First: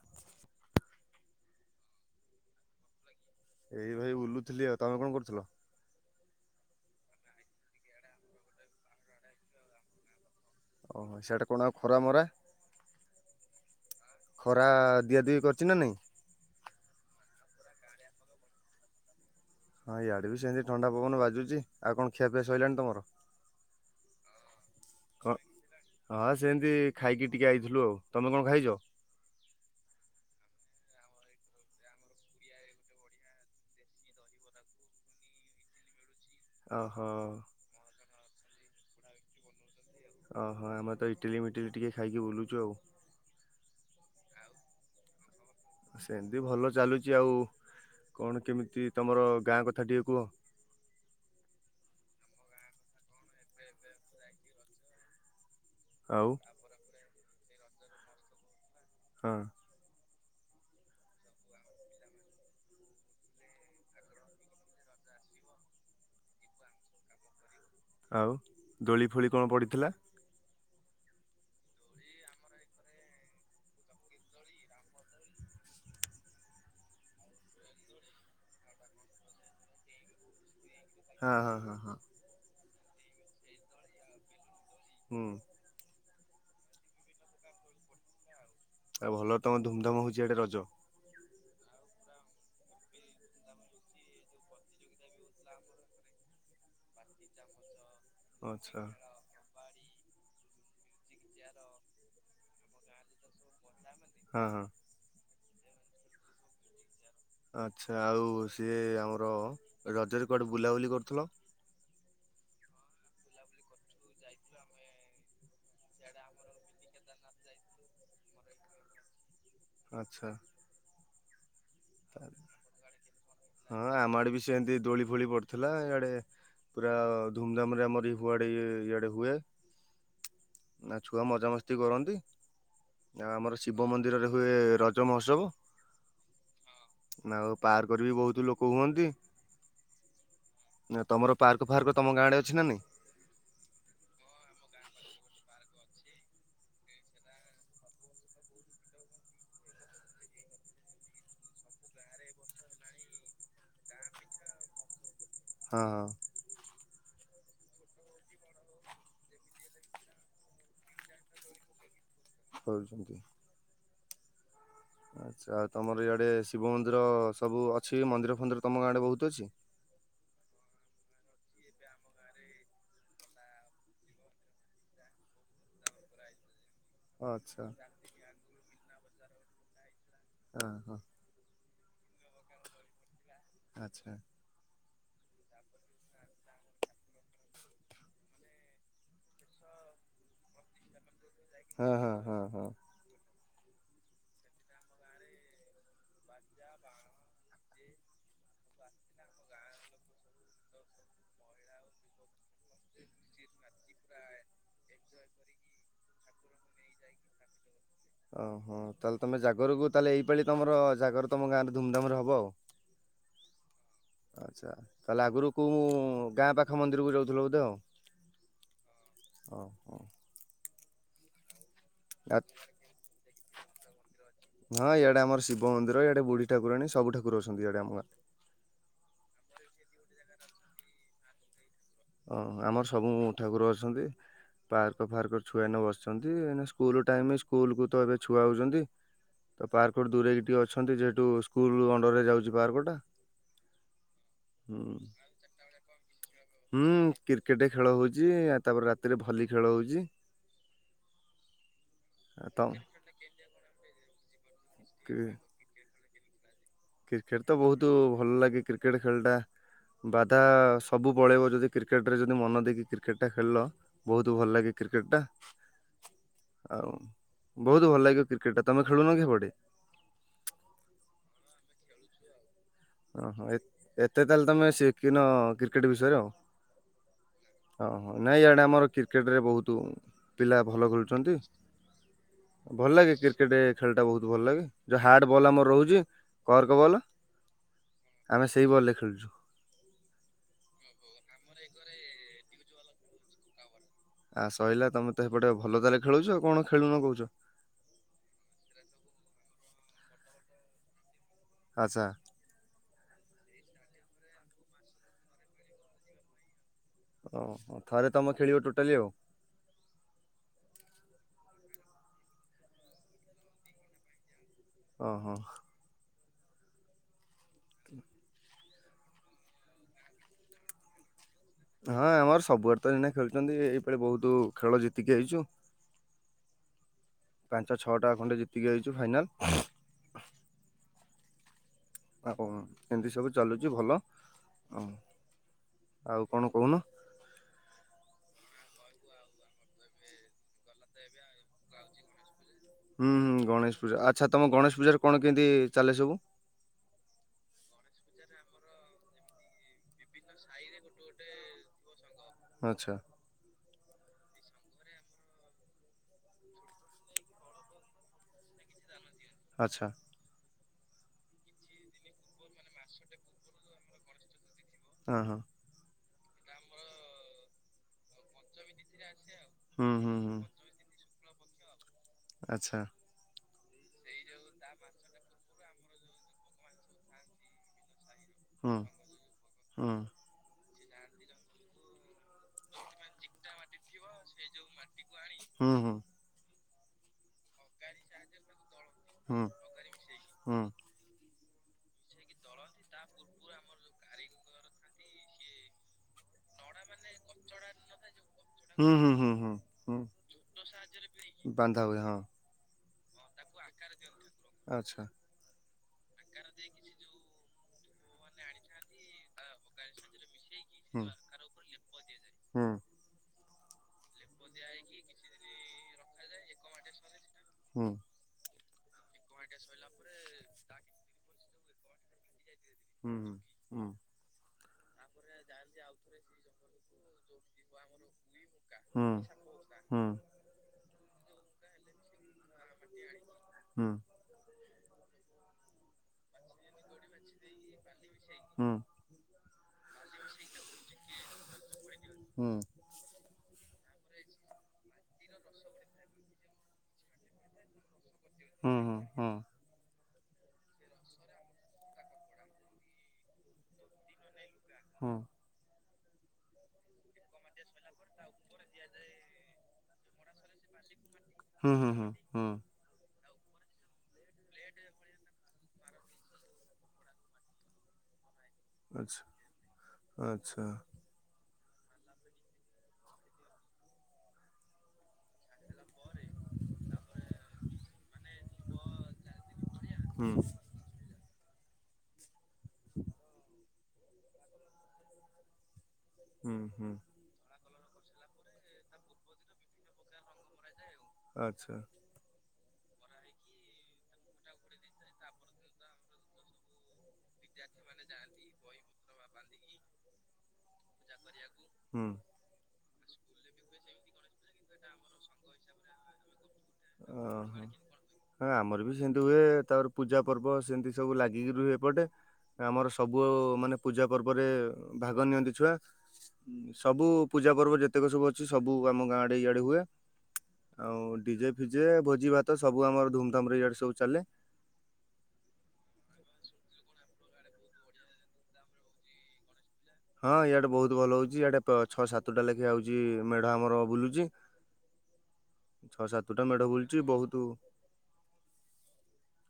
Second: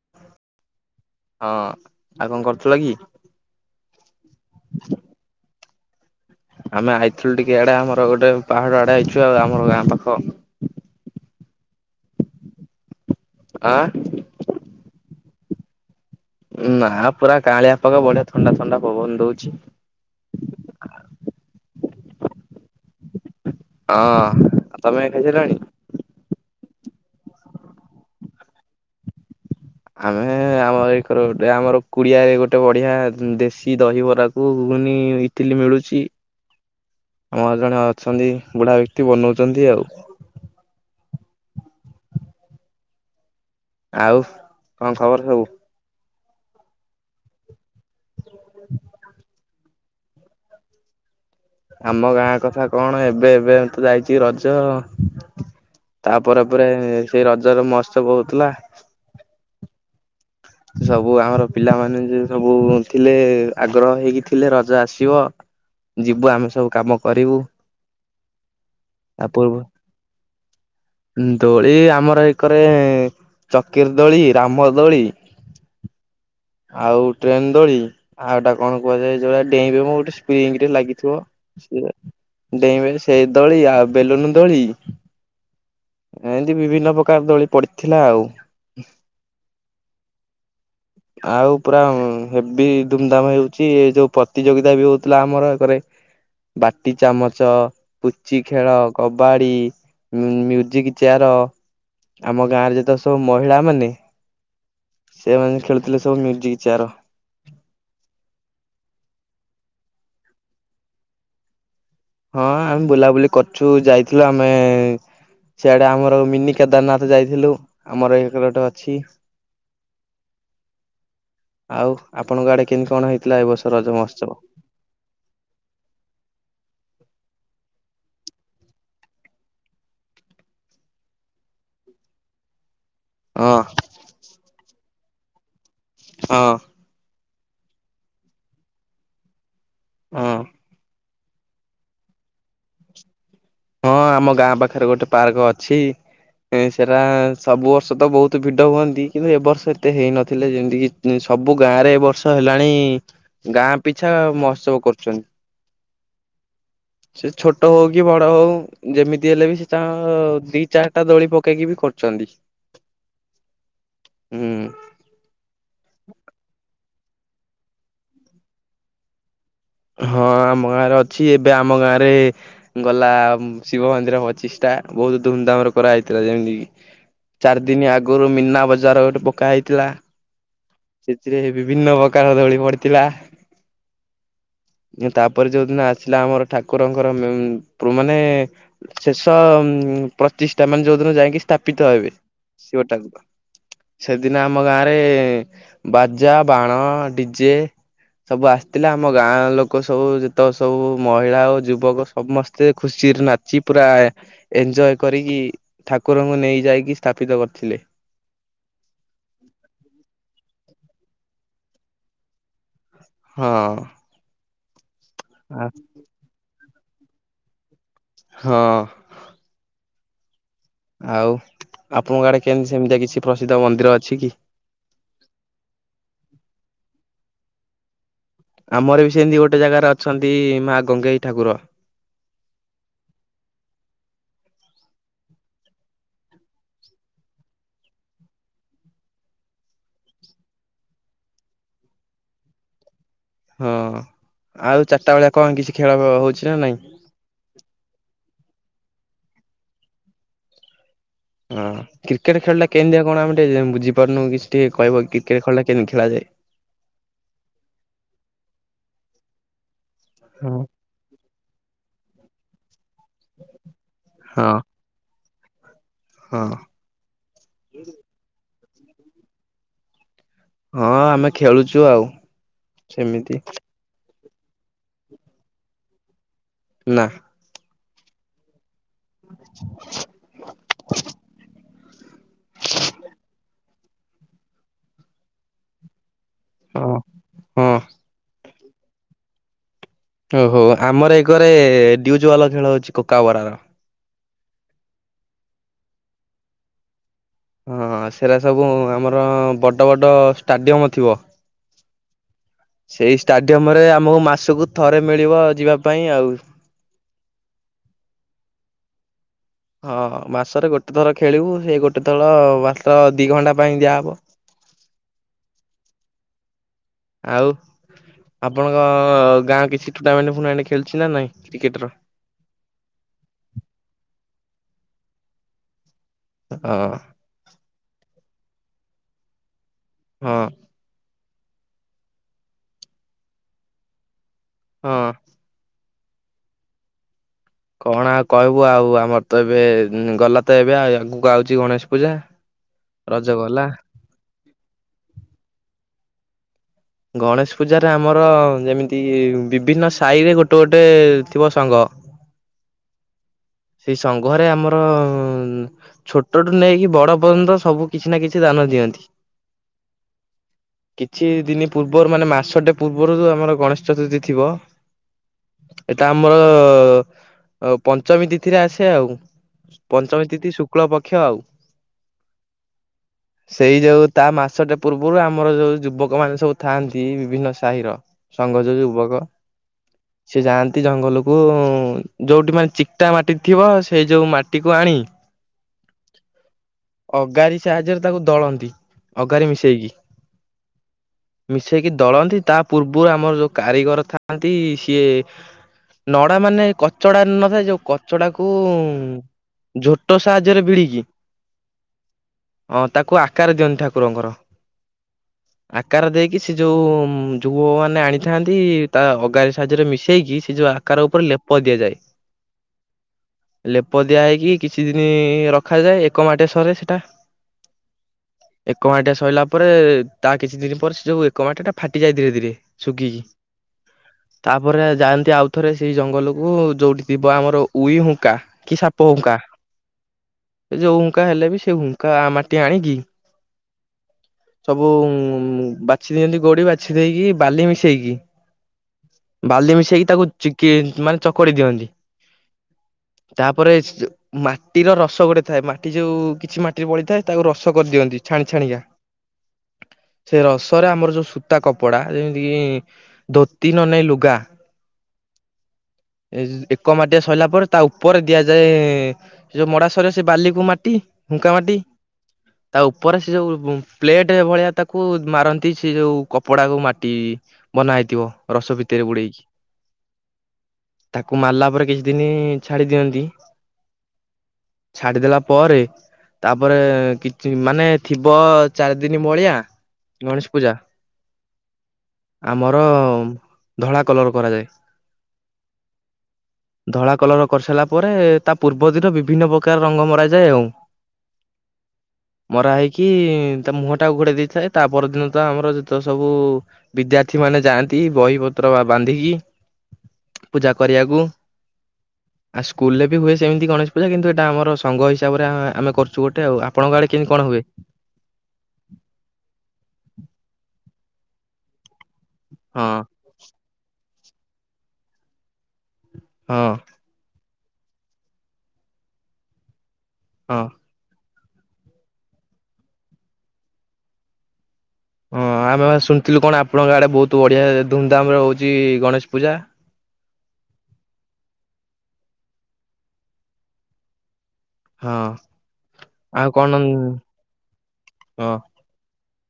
[inaudible] ହଁ ଆଉ କଣ କରୁଥିଲ କି? ଏଇ ଭାଇ ବୁଲୁଥିଲି ଆଉ ତମେ କଣ କରୁଥିଲ? ଆମେ ଆଇଥିଲୁ ଟିକେ ଆଡେ ଆମର ଗୋଟେ ପାହାଡ ଆଡେ ଆଇଛୁ ଆଉ ଆମର ଗାଁ ପାଖ। ଓହୋ ସେଆଡେ କଣ ଆଉ ଖରା ମରା। ଆଁ। ଖରା ଦିଆ ଦିଇ କରିଛି ନା ନାଇଁ। ନା ପୁରା କାଆଁଳିଆ ପାଗ ବଢିଆ ଥଣ୍ଡା ଥଣ୍ଡା ପବନ ଦଉଛି। ହଁ ଇଆଡେ ବି ସେମିତି ଥଣ୍ଡା ପବନ ବାଜୁଛି ଆଉ କଣ ଖିଆପିଆ ସଇଲାଣି ତମର? ହଁ ତମେ ବି କଣ ଖାଇସାଇଲଣି? ହଁ ସେମତି ଖାଇକି ଟିକେ ଆଇଥିଲୁ ଆଉ ତମେ କଣ ଖାଇଚ? ଆମେ ଆମ ଏଇକର ଗୋଟେ ଆମର କୁଡିଆରେ ଗୋଟେ ବଢିଆ ଦେଶୀ ଦହିବରାକୁ ଘୁଗୁନି ଇଟିଲୀ ମିଳୁଛି ଓହୋ ଆମର ଜଣେ ଅଛନ୍ତି ବୁଢା ବ୍ୟକ୍ତି ବନଉଛନ୍ତି ଆଉ। ଓହୋ ଆମେ ତ ଇଟିଲି ମିଟିଲି ଟିକେ ଖାଇକି ବୁଲୁଛୁ ଆଉ। ଆଉ କଣ ଖବର ସବୁ? ସେମିତି ଭଲ ଚାଲୁଚି, ଆଉ କଣ କେମିତି ତମର ଗାଁ କଥା ଟିକେ କୁହ। ଆମ ଗାଁ କଥା କଣ ଏବେ ଏବେ ତ ଯାଇଛି ରଜ। ତା ଆଉ ପରେ ପରେ ସେଇ ରଜରେ ମହୋତ୍ସବ ହଉଥିଲା। ହଁ। ସବୁ ଆମର ପିଲାମାନେ ଯେ ସବୁ ଥିଲେ ଆଗ୍ରହ ହେଇକି ଥିଲେ ରଜ ଆସିବ। ଯିବୁ ଆମେ ସବୁ କାମ କରିବୁ। ଆଉ ଦୋଳି ତା ଫୋଳି କଣ ପୂର୍ବ ପଡ଼ିଥିଲା? ଦୋଳି ଆମର ଏକରେ ଚକିରି ଦୋଳି, ରାମ ଦୋଳି ଆଉ ଟ୍ରେନ ଦୋଳି ଆଉଏଟା କଣ କୁହାଯାଏ ଯଉଟା ଡେଇଁ ବେ ମ ଗୋଟେ ସ୍ପ୍ରିଙ୍ଗ ଟେ ଲାଗି ଥୁଅ ହଁ ହଁ ହଁ ସେ ହଁ ଡେଇଁବେ ସେ ଦୋଳି ଆଉ ବେଲୁନ ଦୋଳି। ହୁଁ। ଏମତି ବିଭିନ୍ନ ପ୍ରକାର ଦୋଳି ପଡିଥିଲା ଆଉ। ଆଉ ଭଲ ତମ ଧୁମଧାମ ହଉଛି ଏଆଡେ ରଜ। ଆଉ ପୁରା ହେବୀ ଦୁମଧାମ ହେଉଛି ଏ ଯୋଉ ପ୍ରତିଯୋଗିତା ବି ହଉଥିଲା ଆମର ଏକରେ। ବାଟି ଚାମଚ। ପୁଚି ଖେଳ, ଆଚ୍ଛା କବାଡି, ମ୍ୟୁଜିକ ଚେୟାର। ଆମ ଗାଁ ରେ ଯେତକ ସବୁ ମହିଳା ମାନେ ହଁ ହଁ। ସେମାନେ ଖେଳୁଥିଲେ ସବୁ ମ୍ୟୁଜିକ ଚେୟାର। ଆଚ୍ଛା ଆଉ ସିଏ ଆମର ରଜରେ କୁଆଡ଼େ ବୁଲାବୁଲି କରୁଥିଲ? ହଁ ଆମେ ବୁଲାବୁଲି କରୁଛୁ ଯାଇଥିଲୁ ଆମେ ସିଆଡେ ଆମର ମିନି କେଦାରନାଥ। ଯାଇଥିଲୁ ଆମର ଏଇଠୀ ଗୋଟେ ଅଛି। ଆଛା। ଆଉ ଆପଣଙ୍କ ଆଡେ କେମିତି କଣ ହେଇଥିଲା ଏ ବର୍ଷ ରଜ ହଁ ଆମ ମହୋତ୍ସବ ଆଡେ ବି ସେମିତି ଦୋଳି ଫୋଳି ପଡିଥିଲା ଇଆଡେ ପୁରା ଧୁମଧାମ ରେ ଆମର ଇ ହୁଆଡେ ଇଆଡେ ହୁଏ। ନା ଛୁଆ ମଜା ମସ୍ତି କରନ୍ତି। ନା ହଁ ଆମର ଶିବ ମନ୍ଦିରରେ ହୁଏ ରଜ ମହୋତ୍ସବ। ହଁ। ଆଉ ପାର୍କରେ ବି ବହୁତ ଲୋକ ହୁଅନ୍ତି। ହଁ। ନା ତମର ପାର୍କ ଫାର୍କ ତମ ଗାଁ ଆଡେ ଅଛି ନାହିଁ। ହଁ ଆମ ଗାଁ ପାଖରେ ଗୋଟେ ପାର୍କ ଅଛି। ସେରା ସବୁ ବର୍ଷ ତ ବହୁତ ଭିଡ ହୁଅନ୍ତି କିନ୍ତୁ ଏ ବର୍ଷ ଏତେ ହେଇନଥିଲେ ଯେମିତି କି ସବୁ ଗାଁ ରେ ଏ ବର୍ଷ ହେଲାଣି ଗାଁ ପିଛା ମହୋତ୍ସବ କରୁଛନ୍ତି। ହଁ ହଁ। ସେ ଛୋଟ ହଉ କି ବଡ ହଉ। ଯେମିତି ହେଲେ ବି ସେ ତା ଦି ଚାରିଟା ଦୋଳି ପକେଇକି ବି କରୁଛନ୍ତି। କରୁଚନ୍ତି। ହୁଁ। ଆଚ୍ଛା ଆଉ ତମର ଇଆଡେ ଶିବ ମନ୍ଦିର ସବୁ ଅଛି ମନ୍ଦିର ଫନ୍ଦିର ତମ ଗାଁଆଡେ ବହୁତ ଅଛି। ହଁ ଆମ ଗାଁରେ ଅଛି ଏବେ ଆମ ଗାଁ ରେ ଗଲା ଶିବ ମନ୍ଦିର ପଚିଶ ଟା ବହୁତ ଧୁମଧାମରେ କରାହେଇଥିଲା ଯେମିତି କି? ଆଚ୍ଛା ଚାରି ଦିନି ଆଗରୁ ମନା ବଜାର ଗୋଟେ ପକା ହେଇଥିଲା। ହଁ ହଁ। ସେଥିରେ ବିଭିନ୍ନ ପ୍ରକାର ଦୋଳି ପଡିଥିଲା। ଆଚ୍ଛା। ତାପରେ ଯୋଉଦିନ ଆସିଲା ଆମର ଠାକୁରଙ୍କର ପ୍ରୁ ମାନେ ଶେଷ ଉ ପ୍ରତିଷ୍ଠା ମାନେ ଯୋଉଦିନ ଯାଇକି ହଁ ସ୍ଥାପିତ ହଁ ହେବେ ହଁ ହଁ। ଶିବ ଟାକୁର। ସେଦିନ ଆମ ଗାଁରେ ବାଜା ବାଣ ଡିଜେ ସବୁ ଆସିଥିଲା ଆମ ଗାଁ ଲୋକ ସବୁ ଯେତେବେଳେ ସବୁ ମହିଳା ଆଉ ଯୁବକ ସମସ୍ତେ ଖୁସିରେ ନା ଚି ପୁରା ଏଞ୍ଜୟ କରିକି ଠାକୁରଙ୍କୁ ନେଇ ଯାଇକି ସ୍ଥାପିତ କରିଥିଲେ। ଓହଁ ତାହେଲେ ତମେ ଜାଗରକୁ ତାହେଲେ ଏଇପାଳି ତମର ଜାଗର ତମ ଗାଁ ରେ ଧୁମଧାମ ରେ ହବ ଆଉ। ହଁ। ଆଛା ତାହେଲେ ଆଗରୁ କୁଁ ଗାଁ ପାଖ ମନ୍ଦିରକୁ ଯାଉଥିଲ ବୋଧେ ଆଉ? ହଁ। ଓ ହ। ଆଉ ଆପଣଙ୍କ ଆ ଆଡେ କେମତି ସେମିତିଆ କିଛି ପ୍ରସିଦ୍ଧ ମନ୍ଦିର ଅଛି କି? ହଁ ଇଆଡେ ଆମ ଶିବ ମନ୍ଦିର ଇଆଡେ ବୁଢି ଠାକୁଣୀ ସବୁଠାକୁର ଅଛନ୍ତି ଇଆଡେ ଆମ ଗରେ। ଆମର ବି ସେମିତି ଗୋଟେ ଜାଗାରେ ଅଛନ୍ତି ମା ଗଙ୍ଗେଇ ଠାକୁର। ହଁ ଆମର ସବୁ ଠାକୁର ଅଛନ୍ତି। ପାର୍କ ଫାର୍କ ଛୁଆ ନେ ବସିଛନ୍ତି ଏଇନ ସ୍କୁଲ ଟାଇମ ସ୍କୁଲ କୁ ତ ଏବେ ଛୁଆ ହଉଛନ୍ତି। ତ ପାର୍କୁ ଦୂରେଇକି ଟିକେ ଅଛନ୍ତି ଯେହେତୁ ସ୍କୁଲ ଅଣ୍ଡର ରେ ଯାଉଛି ପାର୍କ ଟା। ହଁ ଆଉ ଚାରିଟା ବେଳିଆ କଣ କିଛି ଖେଳ ହଉଛି ନା ନାଇଁ? ହୁଁ କ୍ରିକେଟ ଖେଳ ହଉଛି ଆ ତାପରେ ରାତିରେ ଭଲି ଖେଳ ହଉଛି। ହଁ କ୍ରିକେଟ ଆଉ ଖେଳ ଟା ତମ କେମତିଆ କଣ ଆମେ ଟିକେ ବୁଝିପାରୁନୁ କି ଟିକେ କହିବ କି କ୍ରିକଟ ଖେଳ ଟା କେମି ଖେଳା ଯାଏ? କ୍ରିକେଟ ତ ବହୁତ ଭଲ ଲାଗେ କ୍ରିକେଟ ଖେଳଟା ବାଧା ହଁ ସବୁ ପଳେଇବ ଯଦି କ୍ରିକେଟରେ ଯଦି ମନ ଦେଇକି କ୍ରିକେଟଟା ଖେଳିଲ ବହୁତ ହଁ ଭଲ ଲାଗେ। କ୍ରିକେଟ୍ଟା। ହଁ। ଆଉ ବହୁତ ଭଲ ଲାଗିବ କ୍ରିକେଟ ଟା। ତମେ ଖେଳୁନ କି ହେପଟେ? ହଁ ଆମେ ଖେଳୁଛୁ ଆଉ। ସେମିତି ଓହୋ ଏ ଏତେ ତାହେଲେ ତମେ ଶିଖିନ କ୍ରିକେଟ ବିଷୟରେ ଆଉ। ନା। ହଁ ହଁ ନାଇଁ ଆୟଡ଼େ ଆମର କ୍ରିକେଟରେ ବହୁତ ପିଲା ଭଲ ଖେଳୁଛନ୍ତି। ଭଲ ଲାଗେ। କ୍ରିକେଟ ଖେଳ ଟା ବହୁତ ଭଲ ଲାଗେ। ଯୋଉ ହାର୍ଡ ବଲ୍ ଆମର ରହୁଛି। କର୍କ ବଲ୍ ହଁ। ହଁ ଆମେ ସେଇ ବଲରେ ଖେଳୁଛୁ। ଓହୋ ଆମର ଏ ଘରେ ଡିଉଜୱାଲା ଖେଳ ହେଉଛି। କୋକ ବରା ର। ଆଁ ସହିଲା ତମେ ତ ସେପଟେ ଭଲ ତାହାଲେ ଖେଳୁଛ ଆଉ କଣ ଖେଳୁନ କହୁଛ? ହଁ ସେଟା ସବୁ ଆମର ବଡ଼, ବଡ଼ ଷ୍ଟାଡିୟମ ଥିବ। ଆଛା। ସେଇ ଷ୍ଟାଡିୟମ ରେ ଆମକୁ ମାସକୁ ଥରେ ମିଳିବ ଯିବା ପାଇଁ ଆଉ। ଓହୋ ଥରେ ତମେ ଖେଳିବ ଟୋଟାଲି ଆଉ। ହଁ ମାସରେ ଗୋଟେ ଥର ଖେଳିବୁ। ହେଇ ଗୋଟେ ଥର ମାସ ଦିଇ ଘଣ୍ଟା ପାଇଁ ଦିଆହେବ। [inaudible] ଓହୋ। ଆଉ ଆପଣଙ୍କ ଗାଁ କିଛି ଟୁର୍ଣ୍ଣାମେଣ୍ଟ ଫୁର୍ଣେଣ୍ଟ ଖେଳୁଛି ନା ନାଇଁ? କ୍ରିକେଟର? ହଁ ଆମର ସବୁ ଆଡେ ତ ଏଇନା ଖେଳୁଛନ୍ତି। ଏଇପାଳି ବହୁତ ଖେଳ ଜିତିକି ଆଇଛୁ। ଓହ। ପାଞ୍ଚ, ଛଅଟା ଖଣ୍ଡେ ଜିତିକି ଆଇଛୁ ଫାଇନାଲ୍। ହଁ। ଆଉ କଣ ଏମିତି ସବୁ ଚାଲୁଛି ଭଲ ହଁ ଆଉ କଣ କହୁନ? କଣ ଆଉ କହିବୁ ଆଉ। ଆମର ତ ଏବେ ଗଲା ତ ଏବେ। ଆଉ ଆଗକୁ ଆଉଛି ଗଣେଶ ପୂଜା। ହୁଁ ରଜ ହୁଁ ଗଲା। ଗଣେଶ ପୂଜା ଆଚ୍ଛା। ତମ ଗଣେଶ ପୂଜାରେ କଣ କେମିତି ଚାଲେ ସବୁ? ଗଣେଶ ପୂଜାରେ ଆମର ଯେମିତି ବିଭିନ୍ନ ସାହିରେ ଗୋଟେ, ଗୋଟେ ଥିବ ସଂଘ। ଆଛା। ସେଇ ସଂଙ୍ଘରେ ଆମର ଛୋଟଠୁ ନେଇକି ବଡ ପର୍ଯ୍ୟନ୍ତ ସବୁ କିଛି ନା କିଛି ଦାନ ଦିଅନ୍ତି ଆଚ୍ଛା କିଛି ଦିନ ପୂର୍ବରୁ ମାନେ ମାସଟେ ପୂର୍ବରୁ ଯୋଉ ଆମର ଗଣେଶ ଚତୁର୍ଥୀ ଥିବ। ହଁ ହଁ ଏଇଟା ଆମର ପଞ୍ଚମୀ ତିଥି ଆସେ ଆଉ। ହୁଁ ହୁଁ ପଞ୍ଚମୀ ହୁଁ ତିଥି ଶୁକ୍ଳ ପକ୍ଷ ଆଉ ଆଛା। [inaudible] ସେଇ ଯୋଉ ତା ମାସଟା ପୂର୍ବରୁ ଆମର ଯୋଉ ଯୁବକ ମାନେ ସବୁ ଥାଆନ୍ତି। ବିଭିନ୍ନ ସାହିର ସଂଘ ହୁଁ ଯୋଉ ଯୁବକ। ହୁଁ ସେ ଯାଆନ୍ତି ଜଙ୍ଗଲକୁ। ଯୋଉଠି ମାନେ ଚିକ୍ଟା ମାଟି ଥିବ। ସେଇ ଯୋଉ ମାଟିକୁ ଆଣି ହୁଁ ହୁଁ ଅଗାରି ସାହାଯ୍ୟରେ ତାକୁ ଦଳନ୍ତି। ହୁଁ ଅଗାରି ମିଶେଇକି ହୁଁ ମିଶେଇକି ଦଳନ୍ତି। ତା ପୂର୍ବରୁ ଆମର ଯୋଉ କାରିଗର ଥାଆନ୍ତି। ସିଏ ନଡା ମାନେ କଚଡା ନଥାଏ। ଯୋଉ କଚଡା କୁ ହୁଁ ହୁଁ ହୁଁ ହୁଁ ହୁଁ ଝୋଟ ସାହାଯ୍ୟରେ ଭିଡିକି ବାନ୍ଧା ହୁଏ ହଁ ହଁ ତାକୁ ଆକାର ଦିଅନ୍ତି ଠାକୁରଙ୍କର। ଆଚ୍ଛା। ଆକାର ଦେଇକି ସେ ଯୋଉ ଯୁବ ମାନେ ଆଣି ଥାନ୍ତି। ତା ଅଗାରି ସାହାଯ୍ୟରେ ମିଶେଇକି ସେ ଯୋଉ ହୁଁ ଆକାର ଉପରେ ଲେପ ଦିଆଯାଏ। ଲେପ ଦିଆ ହେଇକି କିଛି ଦିନ ରଖାଯାଏ। ଏକ ମାଟି ସରେ ସେଟା ହୁଁ ଏକ ମାଟିଟା ସରିଲା ପରେ ତା କିଛି ଦିନ ପରେ ସେ ଯୋଉ ଏକ ମାଟିଟା ଫାଟିଯାଏ ଧୀରେ ଧୀରେ ଶୁଖିକି ହୁଁ ହୁଁ ତାପରେ ଯାଆନ୍ତି ଆଉଥରେ ସେଇ ଜଙ୍ଗଲକୁ ଯୋଉଠି ଥି ବା ଆମର ଉଇ ହୁଙ୍କା କି ସାପ ହୁଁ ହୁଙ୍କା ହୁଁ ଯୋଉ ହୁଙ୍କା ହେଲେ ବି ସେ ହୁଙ୍କା କା ମାଟି ଆଣିକି ହୁଁ ସବୁ ବାଛି ଦିଅନ୍ତି ଗୋଡି ବାଛି ଦେଇକି ବାଲି ମିଶେଇକି ହୁଁ ବାଲି ମିଶାଇକି ତାକୁ ଚିକି ମାନେ ଚକଡି ଦିଅନ୍ତି। ହଁ। ତାପରେ ମାଟିର ରସ ଗୋଟେ ଥାଏ ମାଟି ଯୋଉ କିଛି ମାଟି ବଳିଥାଏ ତାକୁ ରସ କରିଦିଅନ୍ତି। ଛାଣି ହୁଁ ଛାଣିକା। ହୁଁ ସେ ରସରେ ଆମର ଯୋଉ ସୂତା କପଡା ଯେମିତି କି ଧୋତି ନହେଲେ ନାଇ ଲୁଗା। ହଁ। ଏ ଏକ ମାଟିଆ ସରିଲା ପରେ ତା ଉପରେ ଦିଆଯାଏ ଯୋଉ ମଡା ସେ ବାଲିକୁ ମାଟି ହୁଙ୍କା ହୁଁ ହୁଁ ହୁଁ ହୁଁ ମାଟି ହୁଁ ହୁଁ ତା ଉପରେ ସେ ଯୋଉ ପ୍ଲେଟ୍ ସେ ଭଳିଆ ତାକୁ ମାରନ୍ତି ସେ ଯୋଉ କପଡାକୁ ମାଟି ବନା ହେଇଥିବ। ରସ ଭିତରେ ଆଚ୍ଛା ବୁଡ଼େଇକି। ଆଚ୍ଛା ତାକୁ ମାରିଲା ପରେ କିଛି ଦିନ ଛାଡି ଦିଅନ୍ତି ଛାଡିଦେଲା ପରେ ତାପରେ କିଛି ମାନେ ଥିବ ଚାରି ଦିନ ମଳିଆ ହୁଁ ଗଣେଶ ପୂଜା ଆମର ଧଳା କଲର କରାଯାଏ। ହୁଁ ହୁଁ ଧଳା କଲର କରିସାରିଲା ପରେ ତା ପୂର୍ବ ଦିନ ବିଭିନ୍ନ ପ୍ରକାର ରଙ୍ଗ ମରାଯାଏ ଆଉ ଆଚ୍ଛା ମରା ହେଇକି ତା ମୁହଁଟାକୁ ଘୋଡେଇ ଦେଇଥାଏ ତା ପରଦିନ ତ ଆମର ତ ସବୁ ବିଦ୍ୟା ମୁଁ ମାନେ ଯାଆନ୍ତି ବହି ପତ୍ର ବା ବାନ୍ଧିକି ପୂଜା କରିବାକୁ। ହଁ। ଆଉ ସ୍କୁଲ ରେ ବି ହୁଏ ସେମିତି ଗଣେଶ ପୂଜା କିନ୍ତୁ ଏଟା ଆମର ସଙ୍ଘ ହିସାବରେ ଆମେ କରୁଚୁ ଗୋଟେ ଆଉ। ଆପଣଙ୍କ ଆଡେ କେମିତି କଣ ହୁଏ ଓହ। ହଁ ଆମର ବି ସେମିତି ହୁଏ ତାପରେ ପୂଜା ପର୍ବ ସେମିତି ସବୁ ଲାଗିକିରି ରୁହେ। ଏପଟେ ହଁ ଆମର ସବୁ ପୁଅ ମାନେ ପୂଜା ପର୍ବରେ ଭାଗ ନିଅନ୍ତି ଛୁଆ ହଁ ସବୁ ପୂଜା ପର୍ବ ଯେତେକ ସବୁ ଅଛି ସବୁ ଆମ ଗାଁ ଆଡେ ଇଆଡେ ହୁଏ। ହଁ। ଆଉ ଡିଜେ ଫିଜେ ଭୋଜି ଭାତ ସବୁ ଆମର ଧୁମଧାମ୍ ରେ ଇଆଡ଼େ ସବୁ ଚାଲେ। ହଁ ଆମେ ବା ଶୁଣିଥିଲୁ କଣ ଆପଣଙ୍କ ଆଡେ ବହୁତ ବଢିଆ ଧୁମଧାମରେ ହଉଛି ଗଣେଶ ପୂଜା। ହଁ ଇଆଡ଼େ ବହୁତ ଭଲ ହଉଛି ଇଆଡ଼େ ଛଅ ସାତଟା ଲେଖାଏ ଆଉଛି ମେଢ ଆମର ବୁଲୁଛି। ହଁ। ଛଅ ସାତଟା ଆଉ ମେଢ କଣ ବୁଲୁଚି ବହୁତ। ହଁ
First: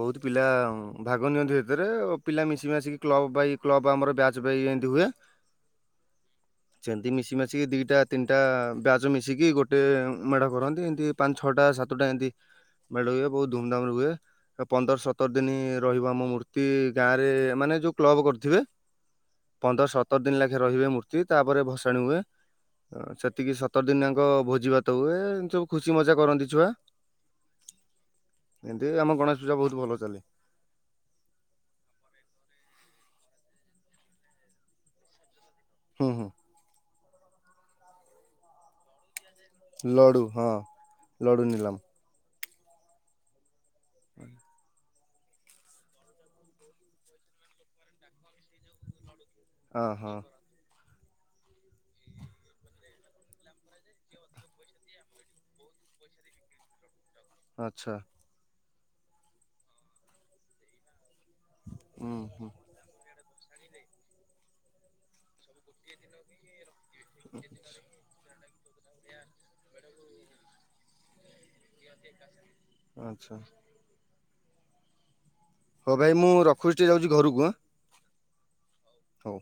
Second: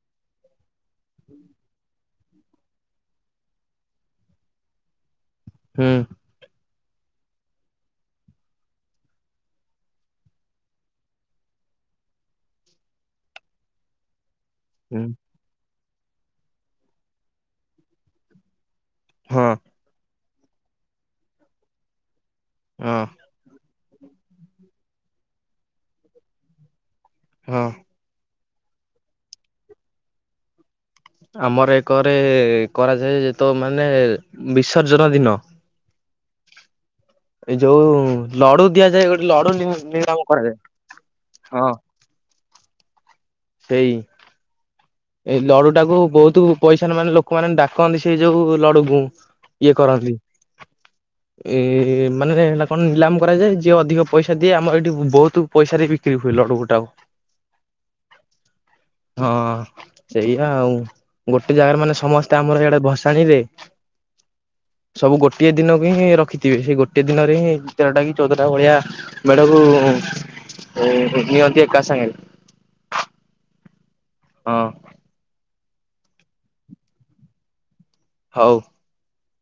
ବହୁତ ପିଲା ଭାଗ ନିଅନ୍ତି ଏଥିରେ ପିଲା ମିଶି ମାସିକି କ୍ଲବ ବାଇ କ୍ଲବ ଆମର ବ୍ୟାଚ୍ ବାଇ ଏମିତି ହୁଏ। ହୁଁ। ସେମିତି ମିଶି ମାଶିକି ଦୁଇଟା ତିନିଟା ବ୍ୟାଚ୍ ମିଶିକି ଗୋଟେ ମେଢ଼ କରନ୍ତି। ଏମତି ପାଞ୍ଚ ଛଅଟା ସାତଟା ଏମିତି ମେଢ଼ ହୁଏ। ବହୁତ ଧୁମଧାମ ରେ ହୁଏ ହୁଁ ପନ୍ଦର ସତର ଦିନ ରହିବ ଆମ ମୂର୍ତ୍ତି ଗାଁ ରେ ମାନେ ଯୋଉ କ୍ଲବ କରିଥିବେ। ହଁ। ପନ୍ଦର ସତର ଦିନ୍ ଲାଖେ ରହିବେ ମୂର୍ତ୍ତି ତାପରେ ଭସାଣି ହୁଏ ହଁ ସେ ଏତିକି ସତର ଦିନାଙ୍କ ଭୋଜି ଭାତ ହୁଏ ଏନ୍ତି ସବୁ ଖୁସି ମଜା କରନ୍ତି ଛୁଆ। ହଁ। ଏମିତି ରେ ଆମ ଗଣେଶ ପୂଜା ବହୁତ ଭଲ ଚାଲେ। ଆମର ଏକରେ କରାଯାଏ ଯେତକ ମାନେ ବିସର୍ଜନ ଦିନ ହୁଁ ହୁଁ। ଏଇ ଯୋଉ ଲଡୁ ଦିଆଯାଏ ଗୋଟେ ଲଡୁ ନି ଲଡୁ ନିଲାମ ହଁ। ଲଡୁ କରାଯାଏ। ହଁ। ନିଲାମ ଏଇ [inaudible] ଏଇ ଲଡୁ ଟାକୁୁ ବହୁତୁ ପଇସାରେ ମାନେ ଲୋକମାନେ ଡାକନ୍ତି ସେଇ ଯୋଉ ଲଡୁକୁ। ମୁଁ ଇଏ ହଁ ହଁ କରନ୍ତି। ଏ ମାନେ ନା କଣ ନିଲାମ୍ କରାଯାଏ ଯିଏ ଅଧିକ ପଇସା ଦିଏ ଆମର ଏଇଠି ବହୁତୁ ପଇସାରେ ବିକ୍ରି ହୁଏ ଲଡୁ ଗୋଟାକ। ଆଚ୍ଛା। ହଁ ସେଇଆ ଆଉ ଗୋଟେ ଜାଗାରେ ମାନେ ହୁଁ ସମସ୍ତେ ହୁଁ ଆମର ଇଆଡେ ଭସାଣିରେ ସବୁ ଗୋଟିଏ ଦିନକୁ ହିଁ ରଖିଥିବେ ସେଇ ଗୋଟିଏ ଦିନରେ ହିଁ ତେରଟା କି ଚଉଦଟା ଭଳିଆ ମେଢ଼କୁ ନିଅନ୍ତି ଏକା ସାଙ୍ଗେରେ। ଆଚ୍ଛା। ହଁ। ହଉ ଭାଇ ମୁଁ ରଖୁଛି ଟିକେ ଯାଉଛି ଘରୁକୁ ଆଁ। ହଉ। ହଉ।